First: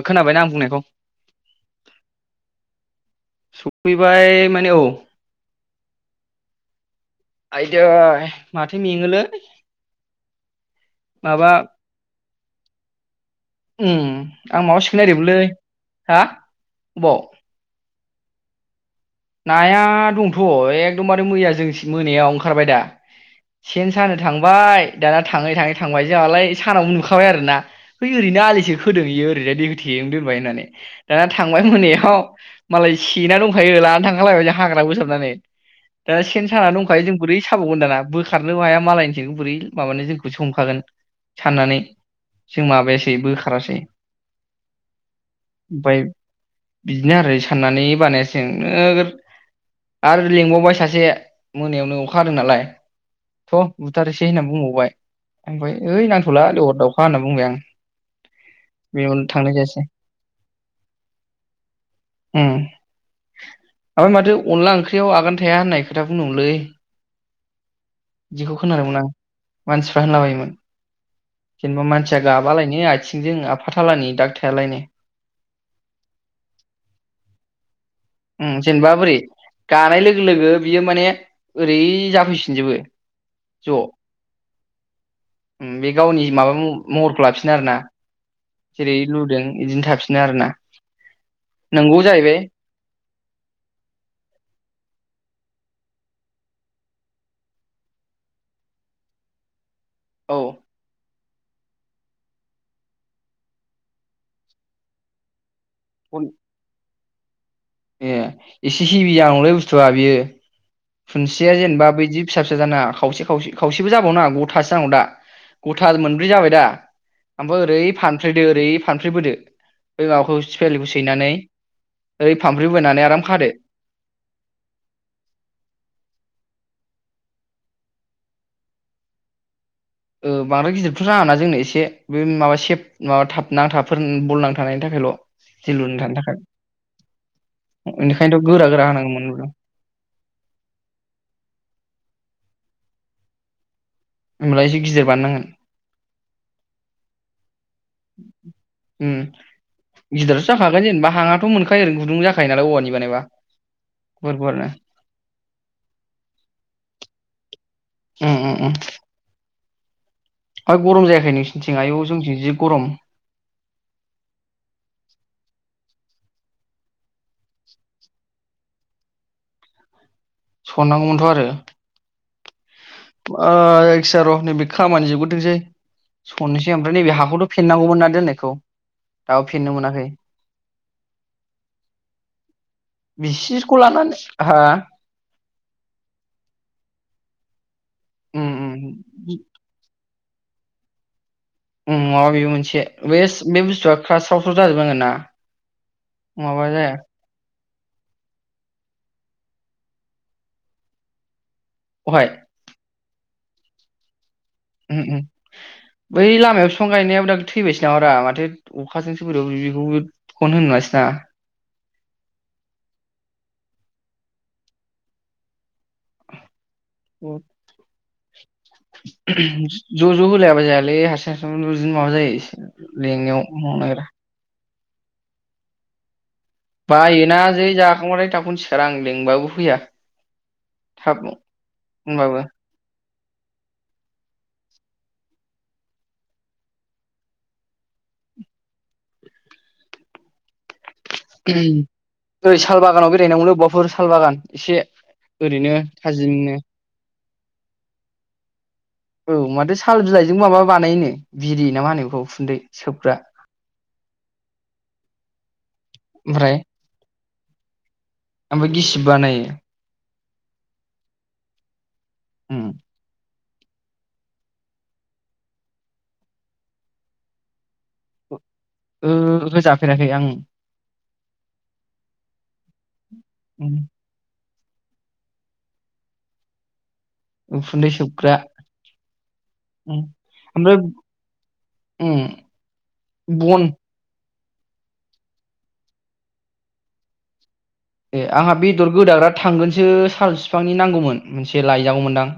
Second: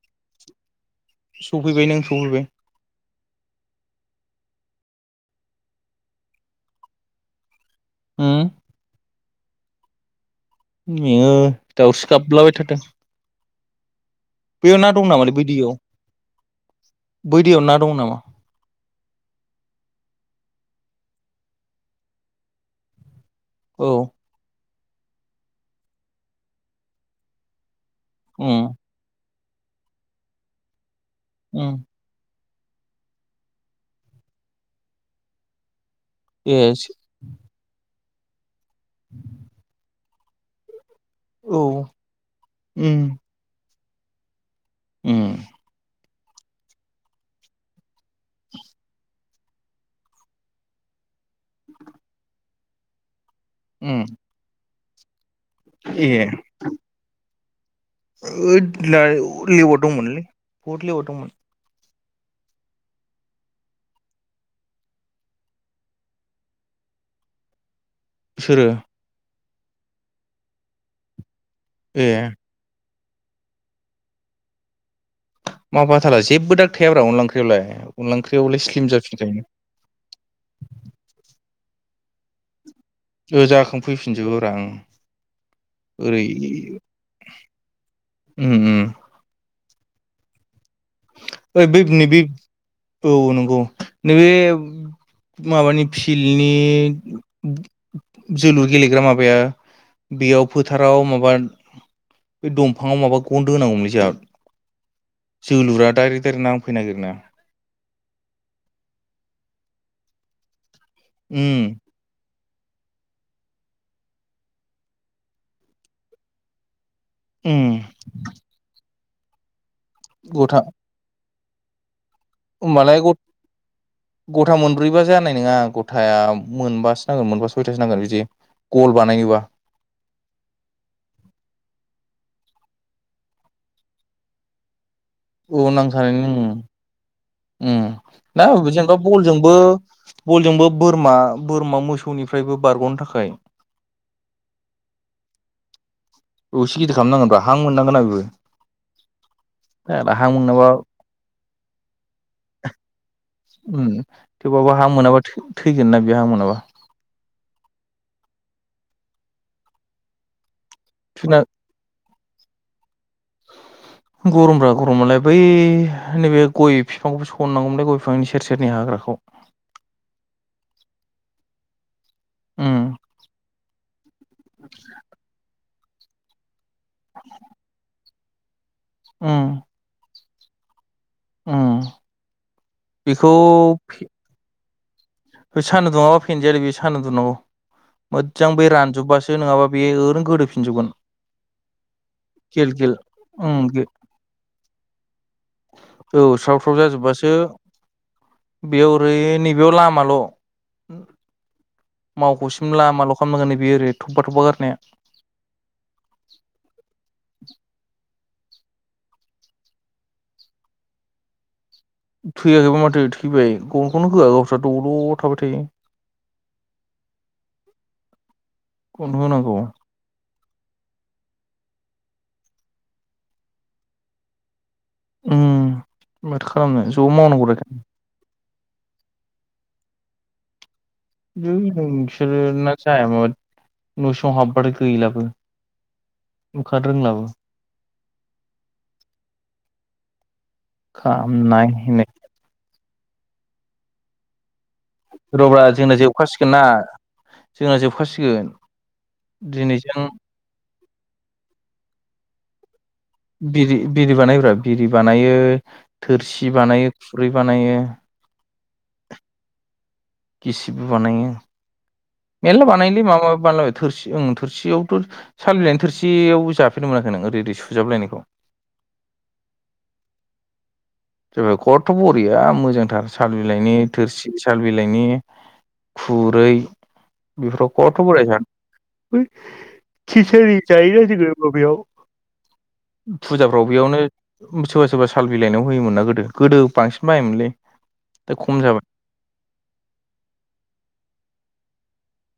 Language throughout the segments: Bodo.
ओ खोनाबायना आं बुंनायखौ? सफैबाय नों सफैबाय फैबाय माने औ। आयदै उम माथो मेङोलै। मेङो माबा दाउसो गाब्लाबाय थादों। उम आं माबा दं नामालै सोनायदोंमोनलै बै हा अबाव। बि अनना दं नामा [unintelligible] नाया दंथ' एकदमबारे मैया जों सि मोनायाव ओंखारबाय दा सेन औ सानो थांबाय दाना थाङै थाङै थांबाय जोंहालाय सानाव नुखाबाय आरो ना बै ओरैनो उम आलिसो होदों इयो ओरैजाय होथेनो दोनबाय होननानै दाना थांबाय उम मोनायाव। मालाय सेना दंखायो लाना थांखालायबाय जों हाग्रा बोसाबनानै दा सेन ए साना दंखायो जों बोरै साबावगोन दाना बोखारनोबो हाया मालायनिसो बोरै माबानो जोंखौ सो हमखागोन। औ साननानै जों माबायासै उम बोखारासै। उम ओमफाय बिदिनो आरो साननानै बानायासै नोगोद आरो लेंबावबाय सासे मोनायाव नो अखहादों नालाय थ' उम बुथारोसै होनना बुंबावबाय ओमफ्राय ओइ ए नांथ'ला लेवार दावखा होनना बुंबाय आं। ओद बेयावनो लिया- थांनाय जायासै लिरदोंमोनलै बद लिरदोंमोन ओम ओम माथो अनला ओंख्रियाव आगान थाया होननाय खोथा बुंदोंलै बिखौ सोरो खोनादोंमोन आं मानसिफ्रा होनला बायोमोन जेनेबा ए मानसिया गाब माबालायनो आथिंजों आफाथालानि दाख थायालायनो मा आफाथाला जेबो दाग थायााब्रा अनला ओंख्रियावलाय अनला ओंख्रियावलाय स्लिम जेनेबा बोरै जाफिनखायोनो गानाय लोगो- लोगो बियो माने ओरै जाफैफिनजोबो ओ ज' जाखांफैफिनजोबौ रा ओं बे ओरै गावनि माबा म महरखौ लाफिनो आरो ना? उम उम जेरै लुदों बिदिनो थाफिनो आरो ना ओ बेै नैबे औ नंगौ नैबे माबानि फिल्डनि जोलुर गेलेग्रा माबाय औ बेयाव फोथाराव माबा बे दंफाङाव माबा गन दोनांगौमोनलै जोंहा जोलुरा दरै दायरै नांफैनो नागिर ना ए एसे हिभिया जानांगौलै बुस्थुआ बियो खुनथियाया उम जेनेबा बदि फिसा -फिसा जानाङा खावसे -खावसे -खावसेबो जाबावनााङा गथासो नांगौ दा गथा मोनब्रै जाबाय दा उम ओमफ्राय ओरै फानफ्लेदो ओरै फानफ्लेबोदो बे माबाखौ गथा सिफलिखौ सैनानै ओइ फानफ्रि होमबालाय बोनानै आराम खादो। गथा मोनब्रैबा जानाय नोङा गथाया मोनबासो नांगोन मोनबा सयथासो नांगोन बिदि गल बानायनोबा। ओ बांद्राय गिदिरथ' नाङाना जोंनो एसे बे माबा सेफ माबा थाब नांथाबफोर बल नांथानायनि थाखायल'। औ जोलुरनो थानो नांथानाय थाखाय ओम ओम बेनिखायनोथ' दा गोरा गोरा जेनबा होनांगौमोन बलजोंबो बलजोंबो बोरमा बोरमा मोसौनिफ्रायबो बारग'नो थाखाय होमब्ला एसे गिदिर बानायनांगोन। औ एसे गिदिर खालामनांगोन ब्रा हां मोननांगोना बेबो। उम जाग्ला हां गिदिरयाथ' मोनाबा जाखागोन जेनेबा हाङाथ' मोनखायो ओरैनो गुदुं जाखायो नालाय औवानि बानायबा। ओम गुवार गुवारनो थेवबाबो हां मोनाबा थै-थैगोन ना बे हां मोनाबा। ओम ओम ओम। फा गरम जायाखै थैना नोंसिनिथिं आयौ जोंनिथिं गरम‌। गरम ब्रा गरमालाय बै नैबे गय बिफांखौबो सननांगौमोनलाय गय बिफांनि सेर सेरनि हाग्राखौ। सननांगौमोनथ' आरो। ओम। ओ जायखिजाया र' नैबे खामानि जोबबग्रोथोंसै। सननोसै ओमफ्राय नैबे हाखौथ' फेननांगौमोन ना दोननायखौ उम दाबो फेननो मोनाखै। उम बेखौ बिसिरखौ लानानै हा। बे सानदुं दुङाबा फेनजायालै बे सान्दुं दुंनांगौ उम मोज्जां बे उम रानजुब्बासो नङाबा बेयो ओरैनो गोदोफिनजोबगोन। उ माबा बेबो गेल मोनसे गेल बे उम बे बुस्थुआ क्लासावस' जाजोबनांगोन ना औ स्राव नङाबा स्राव जाया जाजोब्बासो बेयाव ओरै नैबेयाव लामाल' अहाय मावख'से ओम लामाल' खामनांगोन नै बेयो ओरै थपा थपा गारनाया। [inaudible] बै लामायाव बिफां गायनायाबो दा थैबायसो नामा ब्रा माथो अखाजोंसो बोरैबा बोरैबिखौबो [unintelligible] थैयाखैबा माथो थैबाय गनखौनो होआ गावस्रा दल' थाबाय थायो। उम। गन होनांगौ [inaudible] ज' ज' होलायाबा जायालै हारसिं हारसिं [unintelligible] माबा जायो लेंनायाव मावनो नागिरा। उम। माथो खालामनो। ज' बायोना मावनांगौ रा जै जाखांबाथाय थाबखोनो सिखारा आं लिंबाबो फैया। थाब है होनबाबो नोंसोरना जाया माबा न' सिङाव हाबबाथाय गैलाबो। ओंखारनो रोंलाबो। [inaudible] खामनाय [unintelligible] ओरै साल बागानाव बेरायहैनांगौ बबाफोर साल बागान एसे। र ब्रा ओरैनो जोंना जोबखासिगोन थाजिमनो ना जोंना जोबखासिगोन। औ माथो साल दिनैजों बिलाइजोंबो माबा बानायोनो बिरि ना मा होनो बेखौ उखुन्दै सोबग्रा। बिरि बिरि बानायो ब्रा बिरि बानायो थोरसि बानायो खुरै बानायो। ओमफाय गिसिब बानायो। गिसिब्बो बानायो उम मेरला बानायोलै माबा माबि बानायलाबाय। थोरसि ओं थोरसियावथ' साल बिलायनि थोरसियावबो जाफेरनो मोनाखै नों ओरै ओरै सुजाबलायनायखौ? ओ ओहो जाफेराखै आं [unintelligible] खथ्थ बरिया मोजांथार सान बिलाइनि उम थोरसि साल बिलाइनि खुरै बेफोराव उखुन्दै खथ' बरिया सोबग्रा जानो उम खिसारि ओमफ्राय जायो जोङो बबेयाव उम बन फुजाफ्राव बेयावनो सोरबा सोरबा साल बिलाइनायाव होयोमोन ना गोदो- गोदो बांसिन बायोमोनलै ए दा आंहा खम जाबाय बेदर गोदाग्रा थांगोनसो साल फिफांनि नांगौमोन मोनसे लायजागौमोनदां?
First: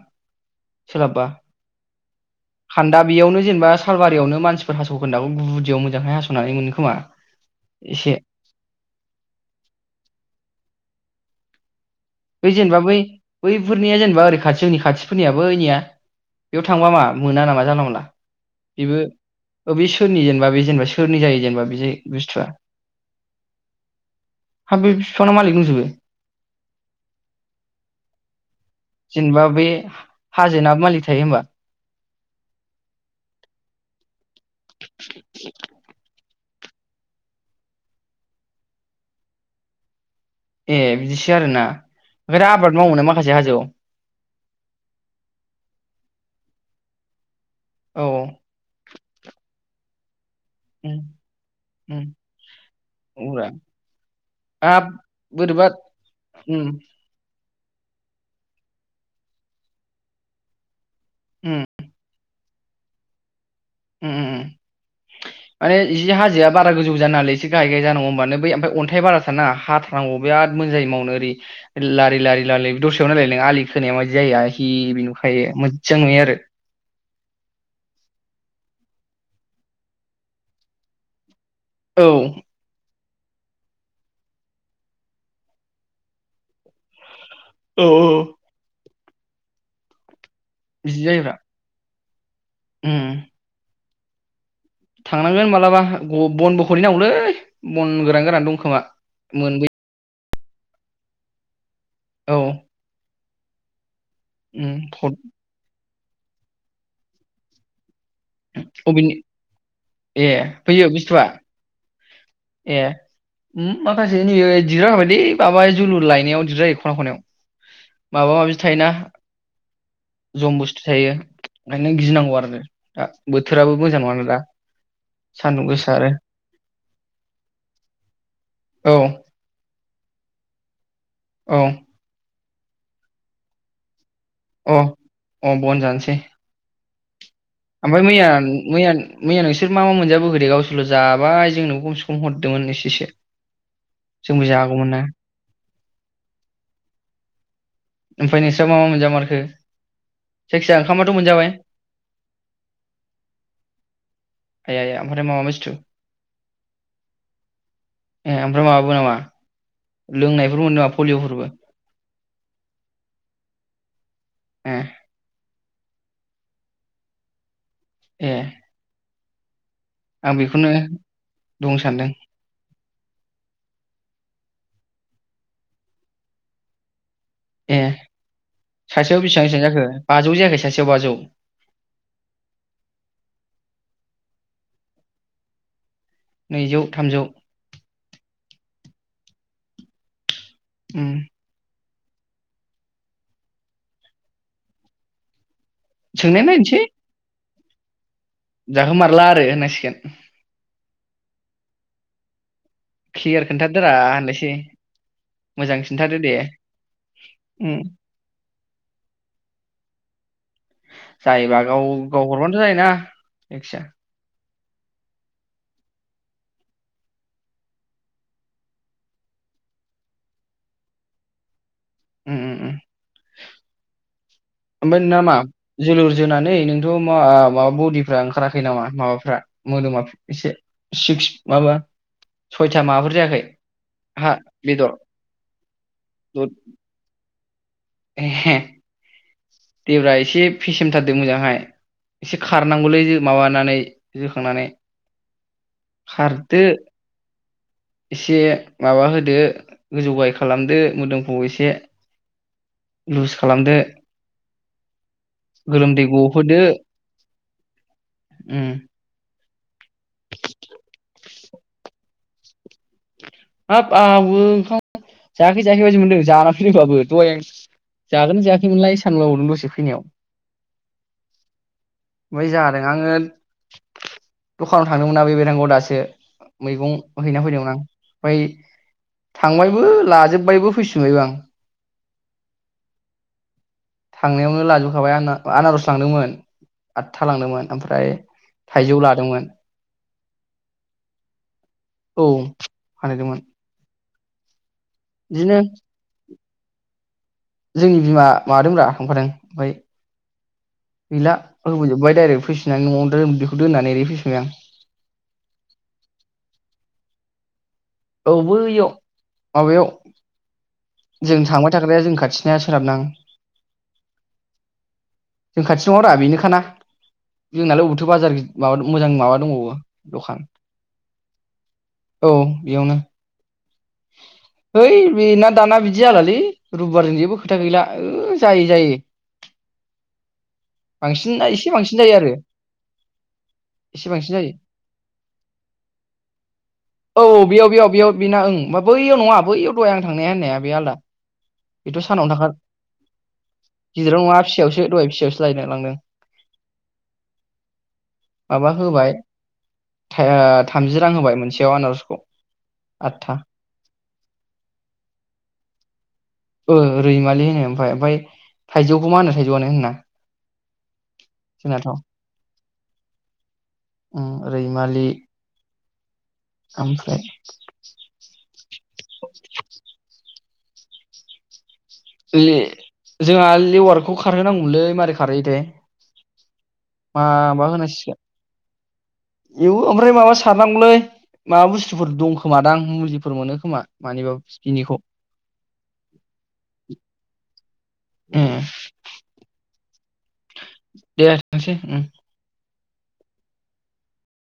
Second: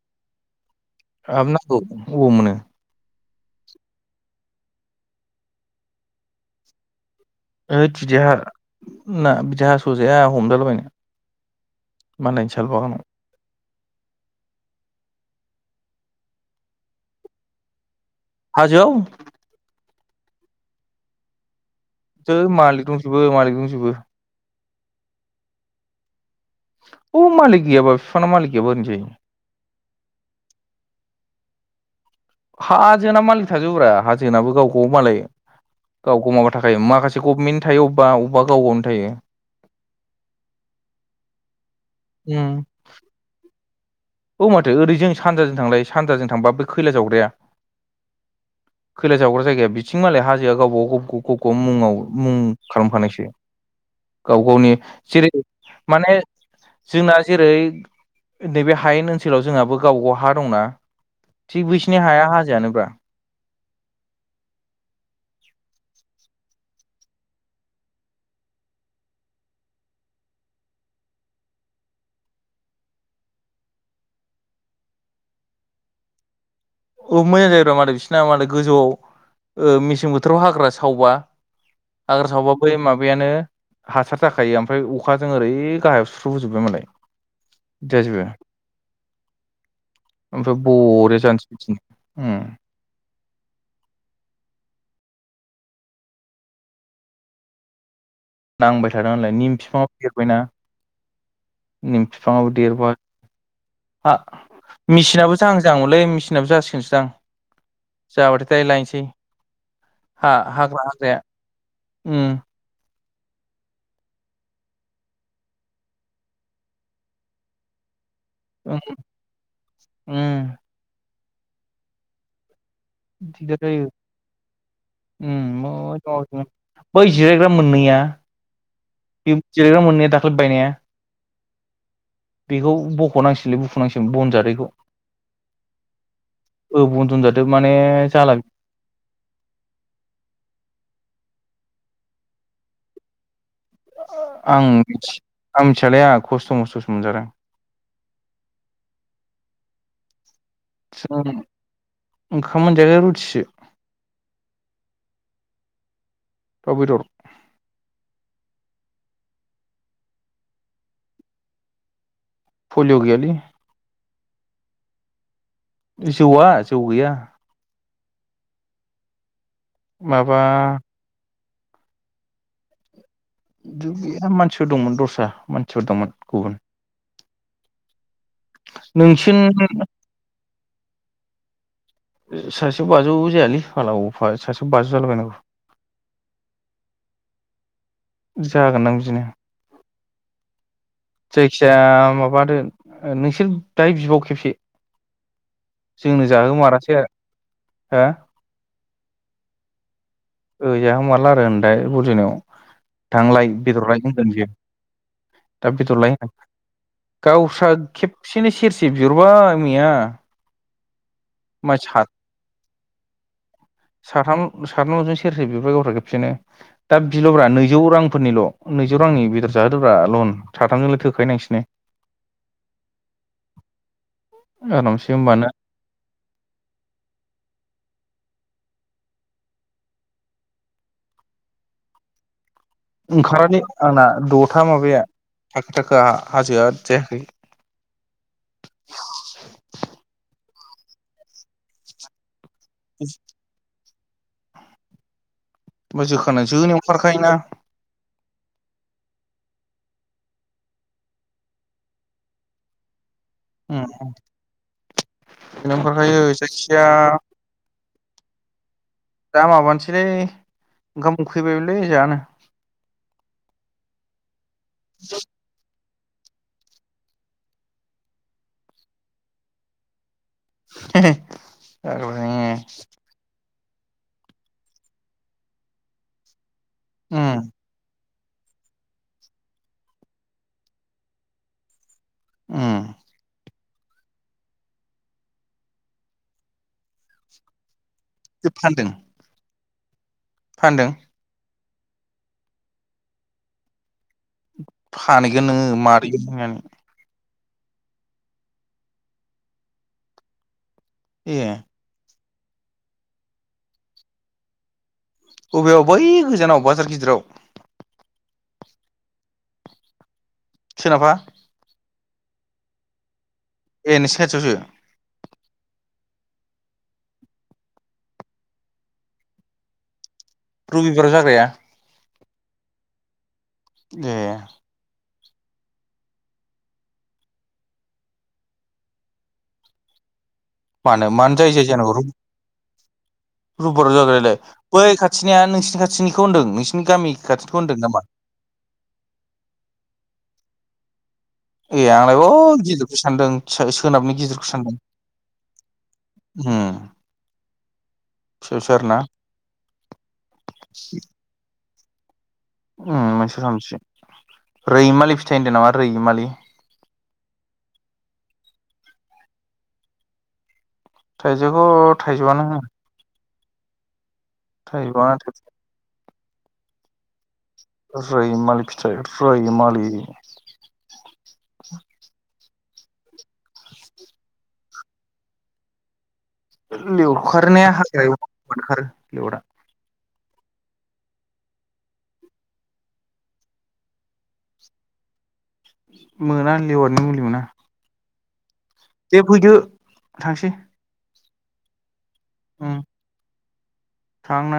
सोलाबबा आंहाबो नांगौ अबाव मोनो? खान्दा बेयावनो जेनेबा सालबारियावनो मानसिफोर हास'खोनदा गुदियाव मोजांहै हास'नानै मोनो खोमा? ओइडस एसे बिदिहा ना बिदि हास'जाया हमजालाबायनो। बै मालायनि साल जेनेबा बै बागानाव बैफोरनिया जेनेबा ओरै खाथि जोंनि खाथिफोरनिया बैनिया बेयाव थांबा मा मोना नामा जानला मोनला? हाजोआव बेबो ओ बै सोरनि जेनेबा बे जेनेबा सोरनि जायो जेनेबा बे जायो? थो मालिक दंजोबो मालिक दंजोबो। हा बे बिफांना मालिक दंजोबो? अ मालिक गैबा बिफांना मालिक गैयाबा ओरैनो जायो जेनेबा बे हा हाजोनाबो मालिक थायो होनबा? हाजोनाबो मालिक थाजोबोब्रा हाजोनाबो गाव - गाव मालाय गाव-गाव माबा थाखायो माखासे गभमेन्टनि थायो अबेबा अबेबा गाव गावनो थायो। ए बिदिसो आरोना ओनफाय दा उम आबाद मावनो मोनो माखासे हाजोआव? औ माथो ओरै जों सानजाजों थांलाय सानजाजों थांबा बे खैला जावग्राया औ औ खैला जावग्रा जायगाया बि बिथिं मालाय हाजोआ गावबा उम गाव ग ग ग उम मुङाव मुं खालाम खानायसो। औब्रा गाव -गावनि हाब जेरै बोरैबा माने उम जोंना जेरै नैबे हायेन ओनसोलाव जोंहाबो गावबा गाव हा दंना उम थिग बैसिनि हाया हाजोयानोब्रा। उम उम उम माने जि हाजोआ बारा गोजौ जानांयालै एसे गाहाय गाहाय जानांगौ होमबानो बै ओमफाय अन्थाइ बारा थानाङा। आंबो बिराद मोजां जायो मावनो ओरै। लारि लारि लालि दसेयाव नायलाय नों आलि खोनाया मायदि जायोआ हिबि नुखायो मोज्जां नुयो आरो। औ मोजां जायोब्रा मादै बिसोरना मादै गोजौआव ओ मेसें बोथोराव हाग्रा सावबा। औ हाग्रा सावबा बै माबायानो हासार जाखायो ओमफ्राय अखाजों ओरै गाहायाव सुस्रबोजोबो मालाय। औ जाजोबो? ओमफ्राय बिदि बरिया जायोब्रा जानोसै बिदिनो उम। उम। थांनांगोन मालाबाअ बनबो खनै नांगौलै बन गोरान गोरान दं खोमा नांबाय थादों नालाय निम मोनबोयो बिफाङाव देरबायना निम औ बिफाङाबो देरबाय। आ उम हर- मेचिनाबो जाहां जाहां मोनलै मेचिनाबो जासिगोनसो दां। जाबाथाय दाहाय लायसै अबेनि ए हा हाग्रा फैयो हाग्राया बुस्थुआ उम। ए उम माखासे नैबे दिरजाखाबाय लै माबाय जोलुर लायनायाव दिरजायो खना खनायाव। माबा माबि उम थायोना। उम जम बुस्थु थायो ओंखायनो गिनांगौ आरो दा दिगदार बोथोराबो जायो मोजां नङाना दा। सान्दुं गोसा आरो बै जिरायग्रा मोननैया औ बे जिराग्रा मोनैया दाख्लै बायनाया औ बेखौ बखनांसिगोनलै बुखुनांसिगोन बन जादो अ अ बन जानोसै ओ बन जनजादो ओमफाय मैया मैया मैया नोंसोर मा मा मोनजाबोखो दे गावसोरल' जाबाय जोंनोबो खमसे खम हरदोंमोन एसेसो [inaudible] जोंबो आं जागौमोन ना आं मिथियालोय आंहा खस्थ' मस्थ'सो मोनजादों ओमफाय नोंस्रा मा मा मोनजा मारखो जों ओंखाम मोनजायाखै रुथिसो ए एया ओमफ्राय माबा बुसथु दाव बेदर ए ओमफ्राय माबाबो नामा लोंनायफोरबो मोनदों नामा पलियफोरबो फलिय गैयालै ए जौआ जौ गैया ए आं माबा बेखौनो बुंनो सानदों बिराद मानसिफोर दंमोन दस्रा मानसिफोर दंमोन गुबुन ए सासेयाव नोंसिन बेसिबां बेसिबां जाखो बाजौ जायाखै सासेयाव बाजौ सासेयाव बाजौ जायालै मालाफ सासेयाव बाजौ जाला बायनांगौ नैजौ थामजौ जागोनदां बिदिनो उम जायखिजाया माबादो नोंसोर दायो बिबाव खेबसे जोंनो सोंनाय नायनोसै जाहोमारासै आरो हा जाहोमारला आरो होननांसिगोन ओ जाहोमारला आरो होनाय बुजिनायाव क्लियार थांलाय खोन्थादोरा बेदरलाय होनलायसै होनसै मोजां खिन्थादो दे गावस्रा उम खेबसेनो सेरसे बिहरबाय मैया जायोबा गाव मानसि साथाम गाव हरबानोथ' जायोना जायखिया साथाम साथामजों सेरसे बिहरबाय गावस्रा खेबसेनो दा बिल'ब्रा नैजौ रांफोरनिल' नैजौ रांनि बेदर जाहोदोब्रा लन साथामजोंलाय थोखायो नोसिनो उम उम उम ओमफाय आरामसे नोंना मा होमबानो जोलुर जोनानै नोंथ' मा माबा बडिफ्रा ओंखाराखै नामा माबाफ्रा मोदोमा एसे सिक्स माबा सयथा माबाफोर जायाखै ओंखारालोय आंना हा दथा बेदर माबाया थाखो थाखो हाजोआ जायाखै ए देब्रा एसे फेसेमथारदों मोजांहाय एसे खारनांगौलै माबानानै जोखांनानै जोखांनानै खारदो जोनायावनो खारखायोना एसे माबा होदो गोजौ गाहाय मोदोमखौ एसे लुज खालामदो उम जोनायावनो गोलोमदै खारखायो गहोदो। जायखिया उम दा माबानोसैलै ओंखाम उखैबायबोलै जानो। हाब आहाबो ओंखाम जायाखै जायाखै बायदि मोनदों जाना फैदोंबाबो दहाय आं जागोन जायाखैमोनलाय सानबावो नों दसै फैनायाव। [inaudible] बेै जादों आङो दखानाव थांदोंमोन ना बे बेरांगआव दासो मैगंबो उम हैना फैदोंमोन आं। फाय थांबायबो लाजोबबायबो फैफिनबायबो आं। उम थांनायावनो लाजोबखाबाय आंना-आनारस लांदोंमोन आदथा लांदोंमोन ओमफ्राय फानदों थाइजौ लादोंमोन। फानदों। औ फानहैदोंमोन। फानहैगोन बिदिनो नोङो मारिहैगोन जोंनि बिमा माबादोंब्रा थांफादों ओमफ्राय गैला ए होबोजोबाय डाइरेक्ट फैसिननानै न'आवनो बेखौ दोननानै ओरै फैफिनबाय आं। अबेयाव बै गोजानाव बाजार गिदिराव। औ बैयाव माबायाव सोनाबहा। जों थांबाय थाग्राया जों खाथिनिया सोनाबनां ए नोसिनि खाथियावसो। जों खाथि दङ रा बेनो खाना। जोंनालाय अबावथो बाजार माबा मोजां माबा दंबावो दखान। रबिबाराव जाग्राया औ बेयावनो। ए है बेनान दाना बिदि जालालै रबिबारजों जेबो खोथा गैला ओ जायै जायै। मानो मानो बांसिन दा जायो एसे बांसिन जायो आरो। रबिबार एसे बांसिन जाग्रायालाय जायो बै खाथिनिया नोंसोरनि खाथिनिखौ होनदों नोंसिनि गामि खाथिनिखौ होनदों नामा? बिना ओं बा बैयाव नङा बैयाव दहाय आं थांनाया होननाया बे आलदा। ए बेथ' आंलाय ओ सानावनो थाखा गिदिरखौ सानदों सो-सोनाबनि गिदिराव नङा गिदिरखौ सानदों। फिसायावसो दहाय फिसायावसो लायनो लांदों उम माबा फिसासो आरोना होबाय थाय ओ थामजि रां होबाय मोनसेयाव आनार'सखौ। उम आदथा मोनसे आव थामजि रैमालि फिथाइ होनदों नामा रैमालि। ओ रैमालि होनो ओमफाय ओमफाय थाइजौखौ मा होनो थाइजौआनो होनोना? थाइजौखौ थाइजौआनो होनो। उम रैमालि थायइजौआनथ' ओमफ्राय ओ रैमालि फिथाइ फुरैमालि। लि जोंहा लेवारखौ खारहोनांगौमोनलै मारै खारहोयोथाय? मा लिवखारनाया हाग्रायाव ओंखारो लिवारा। इव ओमफ्राय माबा सारनांगौलै माबा बुस्तुफोर दं खोमा दां मुलिफोर मोनो खोमा मानिबा बिनिखौ। मोना लेवारनि मुलि मोना। उम। दे फैदो थांसै। दे थांसै उम। उम। थांना।